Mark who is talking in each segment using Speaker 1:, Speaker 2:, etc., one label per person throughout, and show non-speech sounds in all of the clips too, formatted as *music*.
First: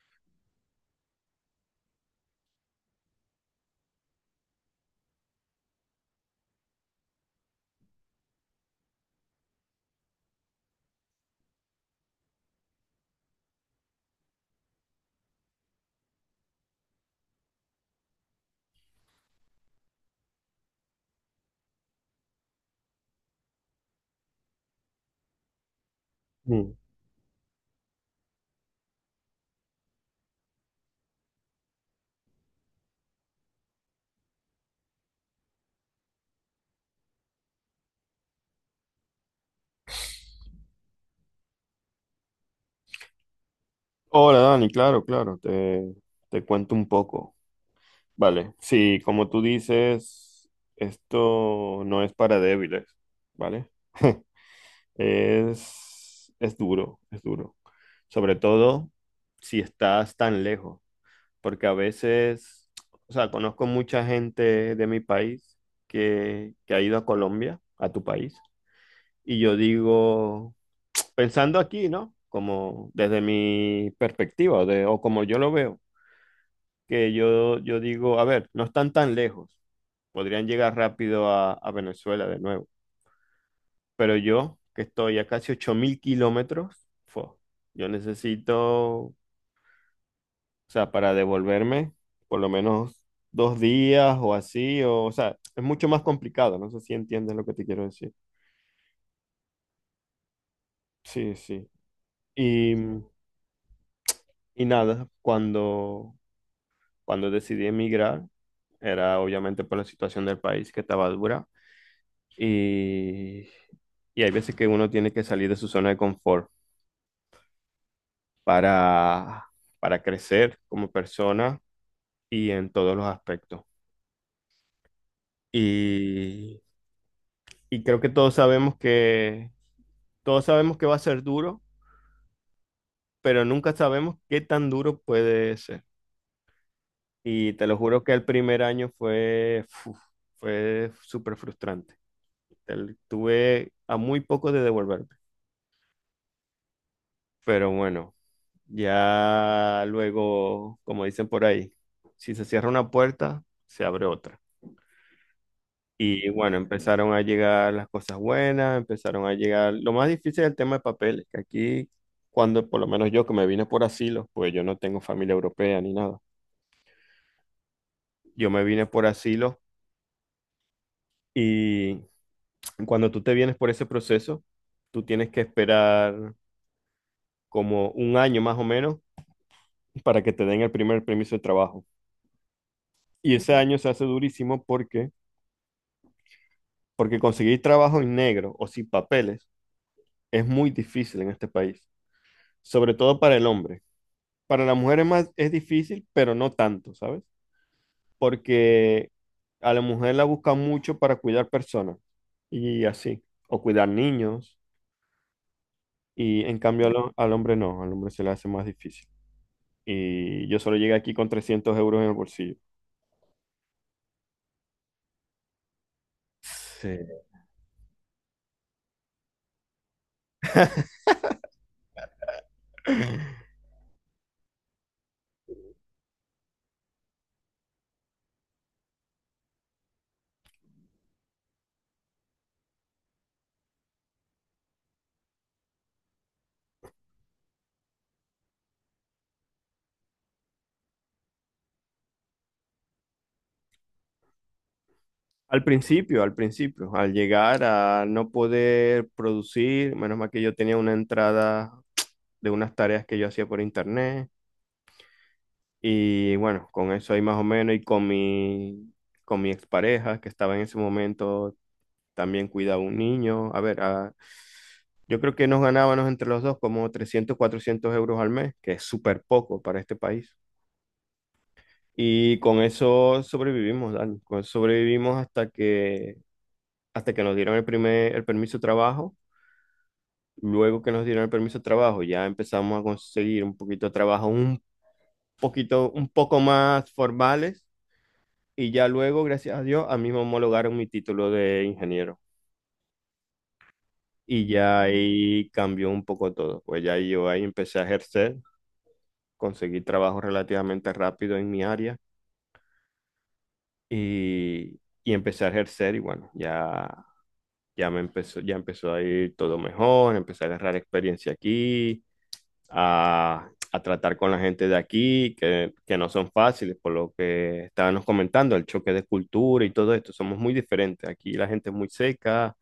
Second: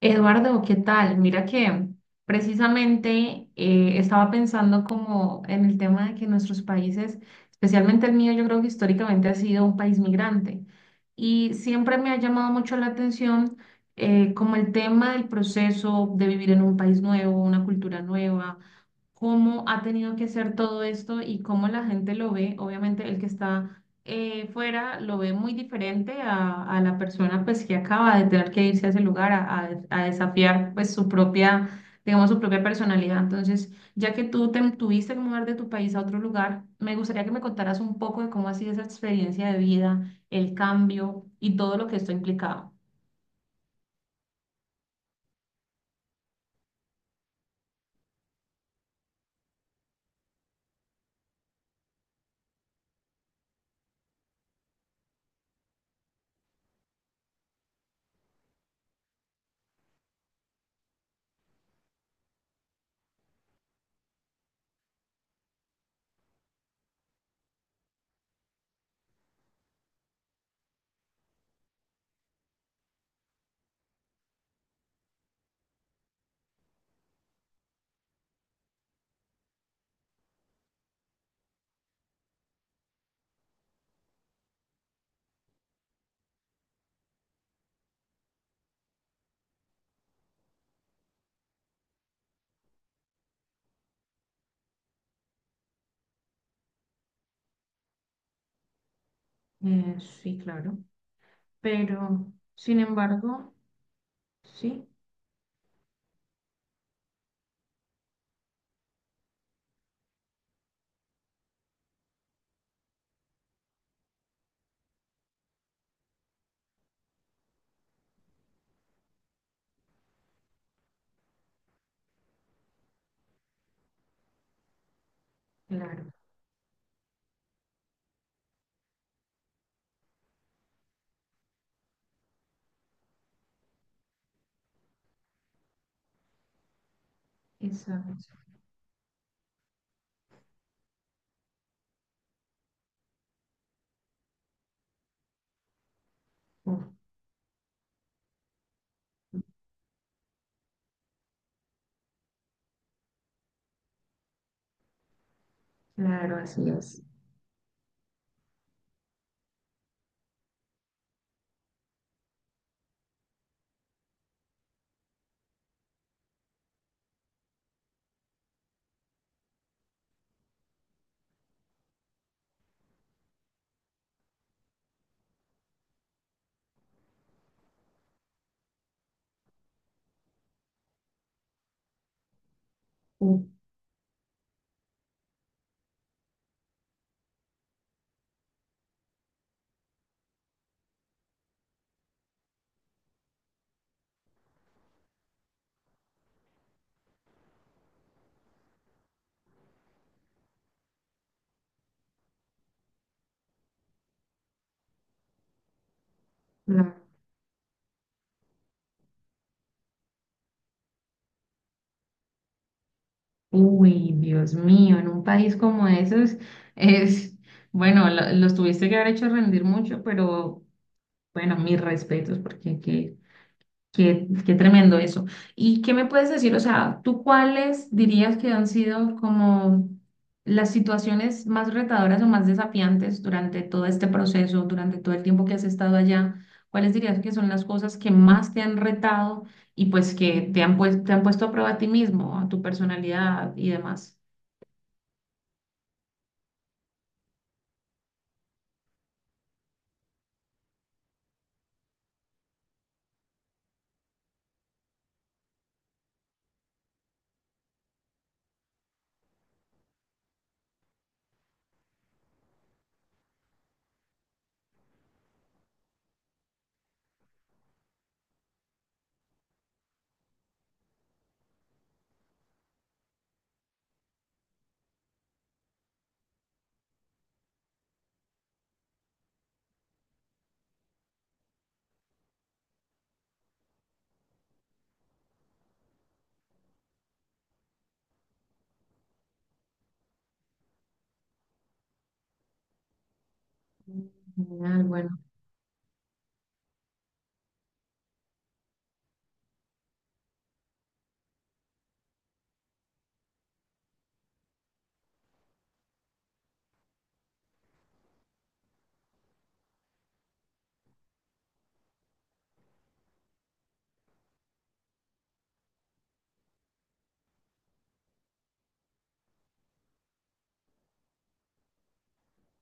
Speaker 1: Eduardo, ¿qué tal? Mira que precisamente estaba pensando como en el tema de que nuestros países, especialmente el mío, yo creo que históricamente ha sido un país migrante y siempre me ha llamado mucho la atención como el tema del proceso de vivir en un país nuevo, una cultura nueva, cómo ha tenido que ser todo esto y cómo la gente lo ve, obviamente el que está fuera lo ve muy diferente a,
Speaker 2: Mm.
Speaker 1: a la persona pues que acaba de tener que irse a ese lugar a desafiar pues su propia, digamos, su propia personalidad. Entonces, ya que tú te tuviste que mudar de tu país a otro lugar, me gustaría que me contaras un poco de cómo ha sido esa experiencia de vida, el cambio y todo lo que esto ha implicado.
Speaker 2: Hola Dani, claro, claro, te cuento un poco. Vale, sí, como tú dices, esto no es para débiles, ¿vale? Es duro, es duro. Sobre todo si estás tan lejos, porque a veces, o sea, conozco mucha gente de mi país que ha ido a Colombia, a tu país, y yo digo, pensando aquí, ¿no? Como desde mi perspectiva o como yo lo veo. Que yo digo, a ver, no están tan lejos, podrían llegar rápido a Venezuela de nuevo, pero yo, que estoy a casi 8.000 kilómetros, yo necesito, o sea, para devolverme, por lo menos 2 días o así, o sea, es mucho más complicado, no sé si entiendes lo que te quiero decir.
Speaker 1: Eh, sí, claro.
Speaker 2: Sí, sí.
Speaker 1: Pero,
Speaker 2: Y,
Speaker 1: sin embargo,
Speaker 2: y
Speaker 1: sí,
Speaker 2: nada, cuando decidí emigrar, era obviamente por la situación del país que estaba dura. Y, Y hay veces que uno tiene que salir de su zona de confort para, para crecer como persona y en todos los aspectos.
Speaker 1: claro,
Speaker 2: Y, y creo que todos sabemos que va a ser duro, pero nunca sabemos qué tan duro puede ser. Y te lo juro que el
Speaker 1: exacto.
Speaker 2: primer año fue súper frustrante. Tuve a muy poco de devolver.
Speaker 1: Uf,
Speaker 2: Pero bueno, ya luego, como dicen por ahí, si se cierra una puerta, se abre otra. Y
Speaker 1: claro,
Speaker 2: bueno,
Speaker 1: así es.
Speaker 2: empezaron a llegar las cosas buenas, empezaron a llegar. Lo más difícil es el tema de papeles, que aquí, cuando por lo menos yo que me vine por asilo, pues yo no tengo familia europea ni nada. Yo me vine por asilo y cuando tú te vienes por ese proceso, tú tienes que esperar como un año más o menos para que te den el primer permiso de trabajo. Y
Speaker 1: Uf,
Speaker 2: ese año se hace durísimo porque conseguir trabajo en negro o sin papeles es muy difícil en este país, sobre todo para el hombre. Para la mujer es más, es difícil, pero no tanto, ¿sabes? Porque a la mujer la buscan mucho para cuidar personas y así, o cuidar niños, y en cambio al hombre no, al hombre se le hace más difícil. Y yo solo llegué aquí con 300 euros en el bolsillo.
Speaker 1: uy, Dios mío, en un país como esos
Speaker 2: Sí.
Speaker 1: es, bueno, los tuviste que haber hecho rendir mucho, pero bueno, mis respetos, porque
Speaker 2: *laughs*
Speaker 1: qué tremendo eso. ¿Y qué me puedes decir? O sea, ¿tú cuáles dirías que han sido como las situaciones más retadoras o más desafiantes durante todo este proceso, durante todo el tiempo que has estado allá? ¿Cuáles dirías que son las cosas que más te han retado y pues que te han, pues, te han puesto a prueba a ti mismo, a tu personalidad y demás?
Speaker 2: Al principio, al principio, al llegar a no poder producir, menos mal que yo tenía una entrada de unas tareas que yo hacía por internet y bueno, con eso ahí más o menos y con mi, expareja que estaba en ese momento también cuidaba un niño, a ver, yo creo que nos ganábamos entre los dos como 300, 400 euros al mes, que es súper poco para este país. Y con eso sobrevivimos, Dani, con eso sobrevivimos hasta que nos dieron el permiso de trabajo. Luego que nos dieron el permiso de trabajo, ya empezamos a conseguir un poquito de trabajo, un poquito, un poco más formales. Y ya luego, gracias a Dios, a mí me homologaron mi título de ingeniero. Y ya
Speaker 1: Genial, bueno,
Speaker 2: ahí cambió un poco todo. Pues ya yo ahí empecé a ejercer, conseguí trabajo relativamente rápido en mi área y empecé a ejercer y bueno, ya empezó a ir todo mejor, empecé a agarrar experiencia aquí a tratar con la gente de aquí, que no son fáciles, por lo que estábamos comentando, el choque de cultura y todo esto, somos muy diferentes. Aquí la gente es muy seca,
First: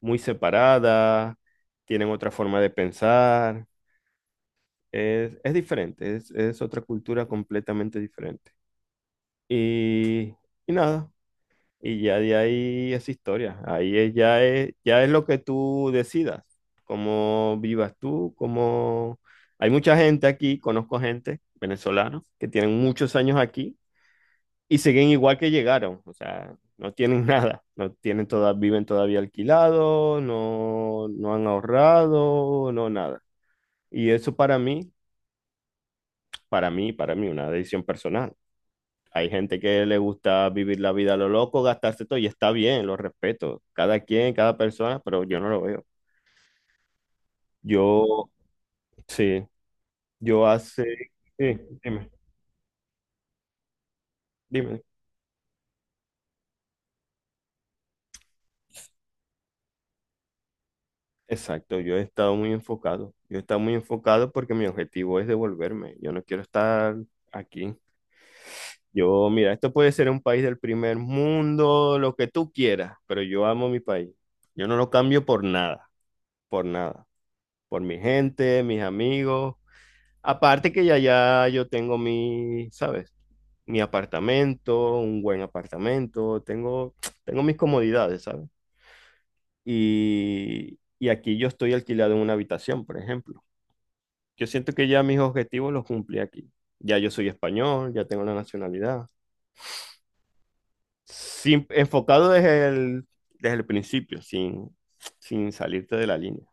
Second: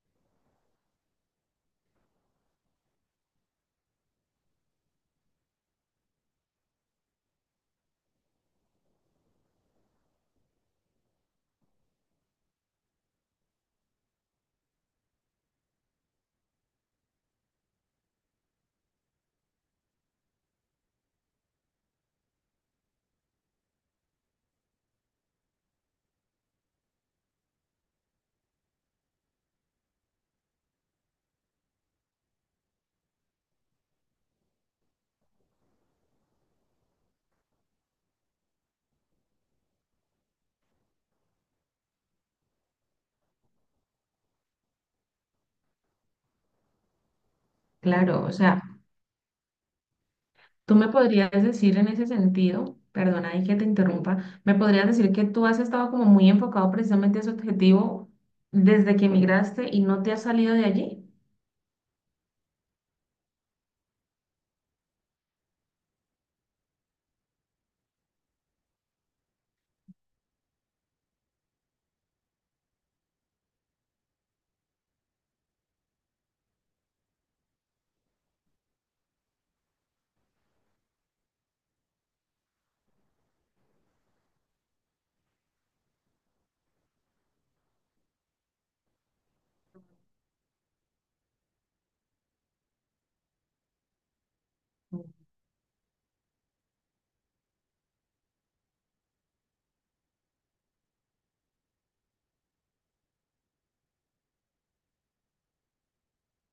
Speaker 2: muy separada, tienen otra forma de pensar, es diferente, es otra cultura completamente diferente. Y, y nada, y ya de ahí es historia. Ahí ya es lo que tú decidas, cómo vivas tú, cómo. Hay mucha gente aquí, conozco gente venezolana que tienen muchos años aquí y siguen igual que llegaron. O sea, no tienen *laughs* nada, no tienen toda, viven todavía alquilados, no, no han ahorrado, no nada. Y eso para mí, para mí, para mí, una decisión personal. Hay gente que le gusta vivir la vida a lo loco, gastarse todo, y está bien, lo respeto. Cada quien, cada persona, pero yo no lo veo.
Speaker 1: claro,
Speaker 2: Yo,
Speaker 1: o sea,
Speaker 2: sí, yo
Speaker 1: tú
Speaker 2: hace,
Speaker 1: me podrías
Speaker 2: sí,
Speaker 1: decir en ese
Speaker 2: dime,
Speaker 1: sentido, perdona y que te interrumpa, me
Speaker 2: dime.
Speaker 1: podrías decir que tú has estado como muy enfocado precisamente a ese objetivo desde que emigraste y no te has salido de allí.
Speaker 2: Exacto, yo he estado muy enfocado. Yo he estado muy enfocado porque mi objetivo es devolverme. Yo no quiero estar aquí. Yo, mira, esto puede ser un país del primer mundo, lo que tú quieras, pero yo amo mi país. Yo no lo cambio por nada, por nada. Por mi gente, mis amigos. Aparte que ya yo tengo mi, ¿sabes? Mi apartamento, un buen apartamento, tengo mis comodidades, ¿sabes? Y aquí yo estoy alquilado en una habitación, por ejemplo. Yo siento que ya mis objetivos los cumplí aquí. Ya yo soy español, ya tengo la nacionalidad. Enfocado desde el principio, sin salirte de la línea.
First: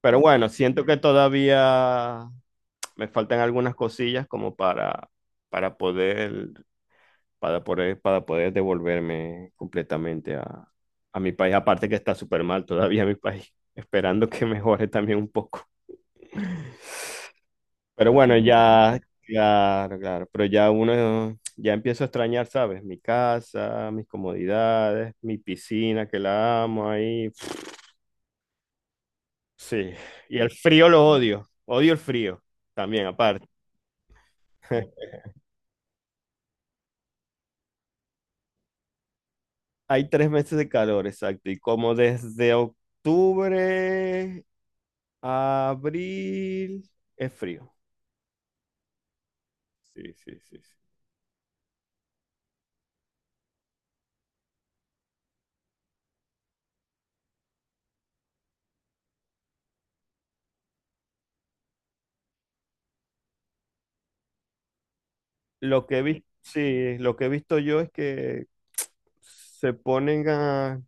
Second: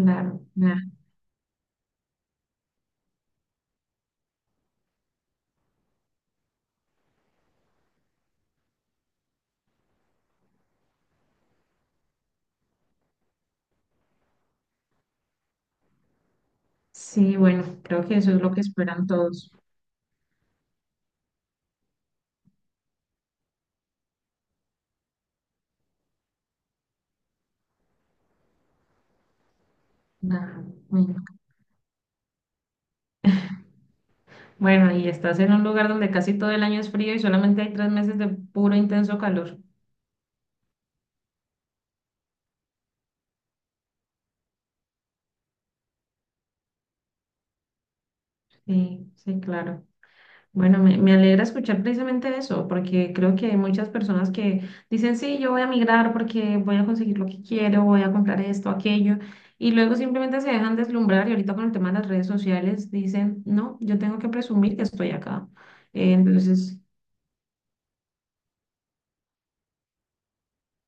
Speaker 2: Pero bueno, siento
Speaker 1: ya.
Speaker 2: que todavía me faltan algunas cosillas como para poder para poder devolverme completamente a mi país. Aparte que está súper mal todavía mi país, *laughs* esperando que mejore también un poco.
Speaker 1: Sí, bueno, creo
Speaker 2: Pero
Speaker 1: que eso
Speaker 2: bueno,
Speaker 1: es lo que
Speaker 2: ya,
Speaker 1: esperan todos.
Speaker 2: claro, claro, pero ya uno, ya empiezo a extrañar, ¿sabes? Mi casa, mis comodidades, mi piscina que la amo ahí. Sí, y el
Speaker 1: Ajá,
Speaker 2: frío lo
Speaker 1: bueno,
Speaker 2: odio, odio el frío también, aparte.
Speaker 1: bueno, y
Speaker 2: *laughs*
Speaker 1: estás en un lugar donde casi todo el año es frío y solamente hay tres meses de puro intenso calor.
Speaker 2: Hay 3 meses de calor, exacto, y como desde octubre abril es frío.
Speaker 1: Sí, sí, claro.
Speaker 2: Sí, sí, sí, sí.
Speaker 1: Bueno, me alegra escuchar precisamente eso, porque creo que hay muchas personas que dicen, sí, yo voy a migrar porque voy a conseguir lo que quiero, voy a comprar esto, aquello, y luego simplemente se dejan deslumbrar y ahorita con el tema de las redes sociales dicen, no, yo tengo que presumir que estoy acá.
Speaker 2: Lo que he
Speaker 1: Eh,
Speaker 2: visto,
Speaker 1: entonces,
Speaker 2: sí, lo que he visto yo es que se ponen a, o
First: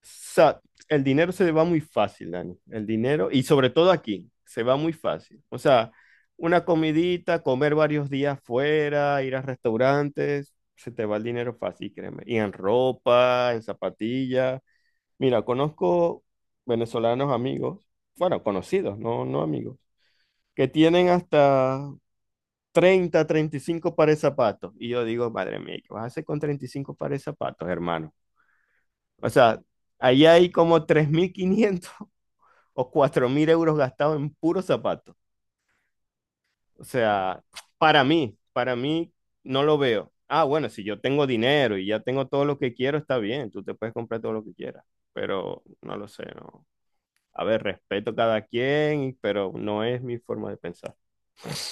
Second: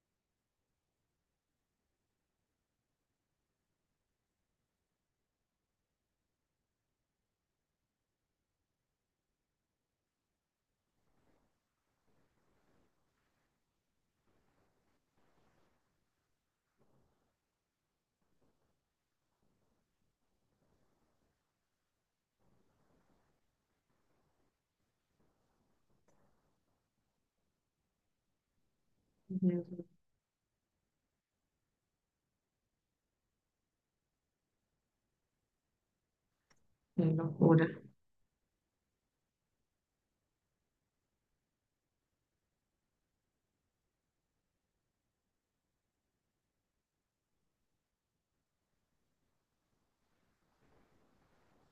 Speaker 2: sea, el dinero se va muy fácil, Dani. El dinero, y sobre todo aquí, se va muy fácil. O sea, una comidita, comer varios días fuera, ir a restaurantes, se te va el dinero fácil, créeme. Y en ropa, en zapatillas. Mira, conozco venezolanos amigos, bueno, conocidos, no, no amigos que tienen hasta 30, 35 pares de zapatos. Y yo digo, madre mía, ¿qué vas a hacer con 35 pares de zapatos, hermano? O
Speaker 1: Dios
Speaker 2: sea,
Speaker 1: mío,
Speaker 2: ahí hay como 3.500 *laughs* o 4.000 euros gastados en puros zapatos. O
Speaker 1: qué
Speaker 2: sea,
Speaker 1: locura.
Speaker 2: para mí no lo veo. Ah, bueno, si yo tengo dinero y ya tengo todo lo que quiero, está bien, tú te puedes comprar todo lo que quieras, pero no lo sé, no. A ver, respeto cada quien, pero no es mi forma de pensar. *laughs*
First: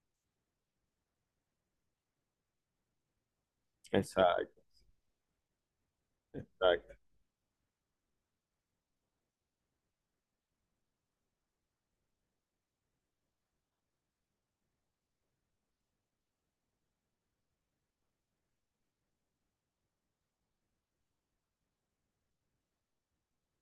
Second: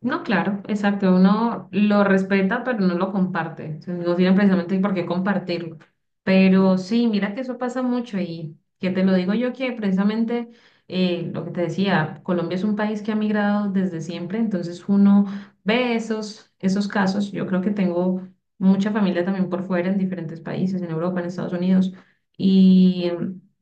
Speaker 1: No, claro, exacto. Uno lo respeta, pero no lo comparte. O sea, no tiene
Speaker 2: Exacto,
Speaker 1: precisamente por qué compartirlo. Pero
Speaker 2: exacto.
Speaker 1: sí, mira que eso pasa mucho y que te lo digo yo que precisamente lo que te decía, Colombia es un país que ha migrado desde siempre, entonces uno ve esos casos. Yo creo que tengo mucha familia también por fuera en diferentes países, en Europa, en Estados Unidos. Y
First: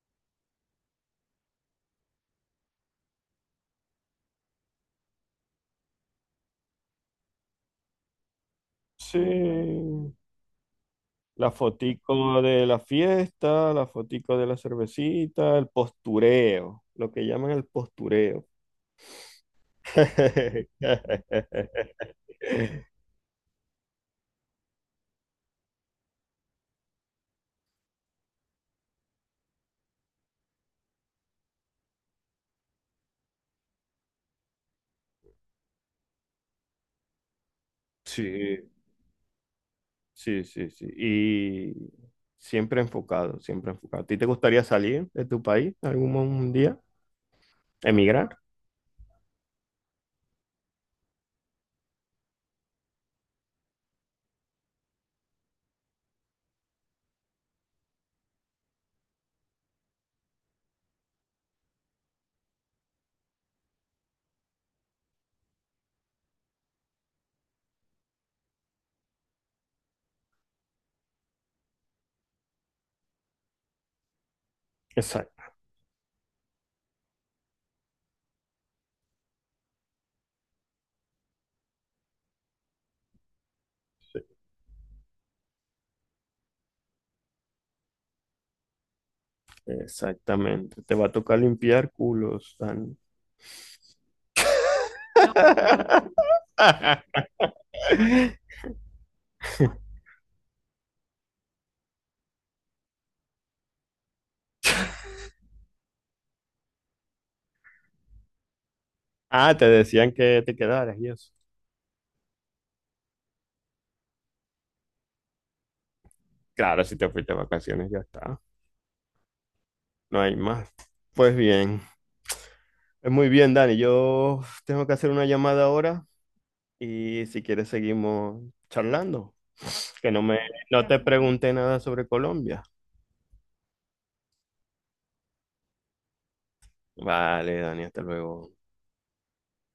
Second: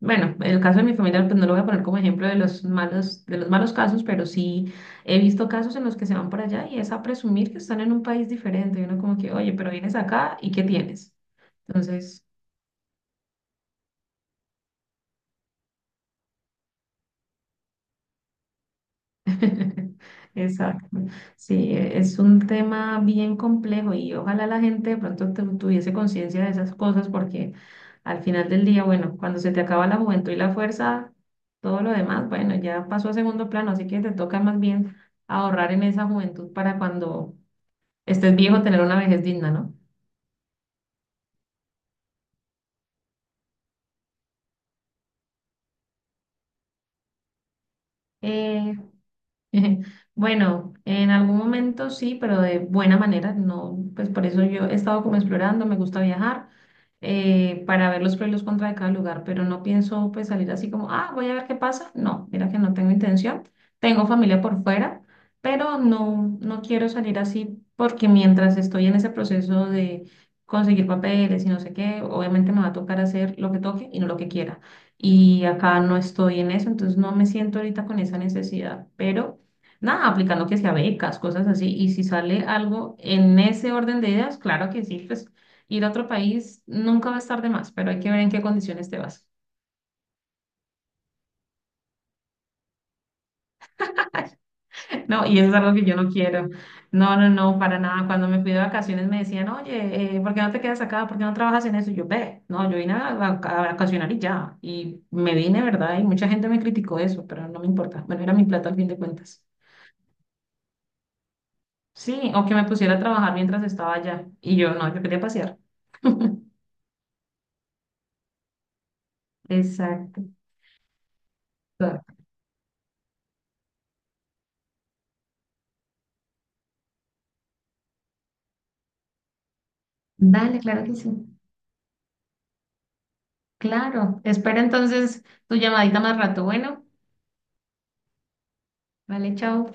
Speaker 1: bueno, el caso de mi familia, pues no lo voy a poner como ejemplo de los malos casos, pero sí he visto casos en los que se van para allá y es a presumir que están en un país diferente. Y uno como
Speaker 2: Sí,
Speaker 1: que, oye, pero vienes acá y ¿qué tienes?
Speaker 2: la
Speaker 1: Entonces,
Speaker 2: fotico de la fiesta, la fotico de la cervecita, el postureo, lo que llaman el postureo.
Speaker 1: *laughs* exacto. Sí,
Speaker 2: *laughs*
Speaker 1: es un tema bien complejo y ojalá la gente de pronto tuviese conciencia de esas cosas porque al final del día, bueno, cuando se te acaba la juventud y la fuerza, todo lo demás, bueno, ya pasó a segundo plano, así que te toca más bien ahorrar en esa juventud para cuando estés viejo
Speaker 2: Sí,
Speaker 1: tener una vejez digna, ¿no?
Speaker 2: sí, sí, sí. Y siempre enfocado, siempre enfocado. ¿A ti te gustaría salir de tu país algún día? ¿Emigrar?
Speaker 1: Eh, *laughs* bueno, en algún momento sí, pero de buena manera, no, pues por eso yo he estado como explorando, me gusta viajar para ver los pros y los contras de cada lugar, pero no pienso pues salir así como, ah, voy a ver qué pasa. No, mira que no tengo intención. Tengo familia por fuera, pero no, no quiero salir así porque mientras estoy en ese proceso de conseguir papeles y no sé qué, obviamente me va a tocar hacer lo que toque y no lo que quiera.
Speaker 2: Exacto,
Speaker 1: Y acá no estoy en eso, entonces no me siento ahorita con esa necesidad, pero... Nada, aplicando que sea becas, cosas así. Y si sale algo en ese orden de ideas, claro que sí, pues ir a otro país nunca va a estar de más, pero hay que ver en qué condiciones te vas.
Speaker 2: exactamente. Te va a tocar limpiar culos, Dani.
Speaker 1: *laughs* No, y eso es algo que yo no
Speaker 2: *laughs*
Speaker 1: quiero. No, no, no, para nada. Cuando me fui de vacaciones me decían, oye, ¿por qué no te quedas acá? ¿Por qué no trabajas en eso? Y yo, ve, no, yo vine a vacacionar y ya. Y me vine, ¿verdad? Y mucha gente me criticó eso, pero no me importa. Bueno, era mi plata al fin de cuentas.
Speaker 2: Ah, te decían que te quedaras y eso.
Speaker 1: Sí, o que me pusiera a trabajar mientras estaba allá. Y yo, no, yo quería pasear. *laughs*
Speaker 2: Claro, si te fuiste de vacaciones, ya está. No
Speaker 1: Exacto.
Speaker 2: hay más. Pues bien,
Speaker 1: Claro.
Speaker 2: es muy bien, Dani. Yo tengo que hacer una llamada ahora y si quieres seguimos charlando. Que no me,
Speaker 1: Dale, claro
Speaker 2: no
Speaker 1: que
Speaker 2: te
Speaker 1: sí.
Speaker 2: pregunté nada sobre Colombia.
Speaker 1: Claro. Espera entonces tu llamadita más rato. Bueno,
Speaker 2: Vale, Dani, hasta luego.
Speaker 1: vale, chao.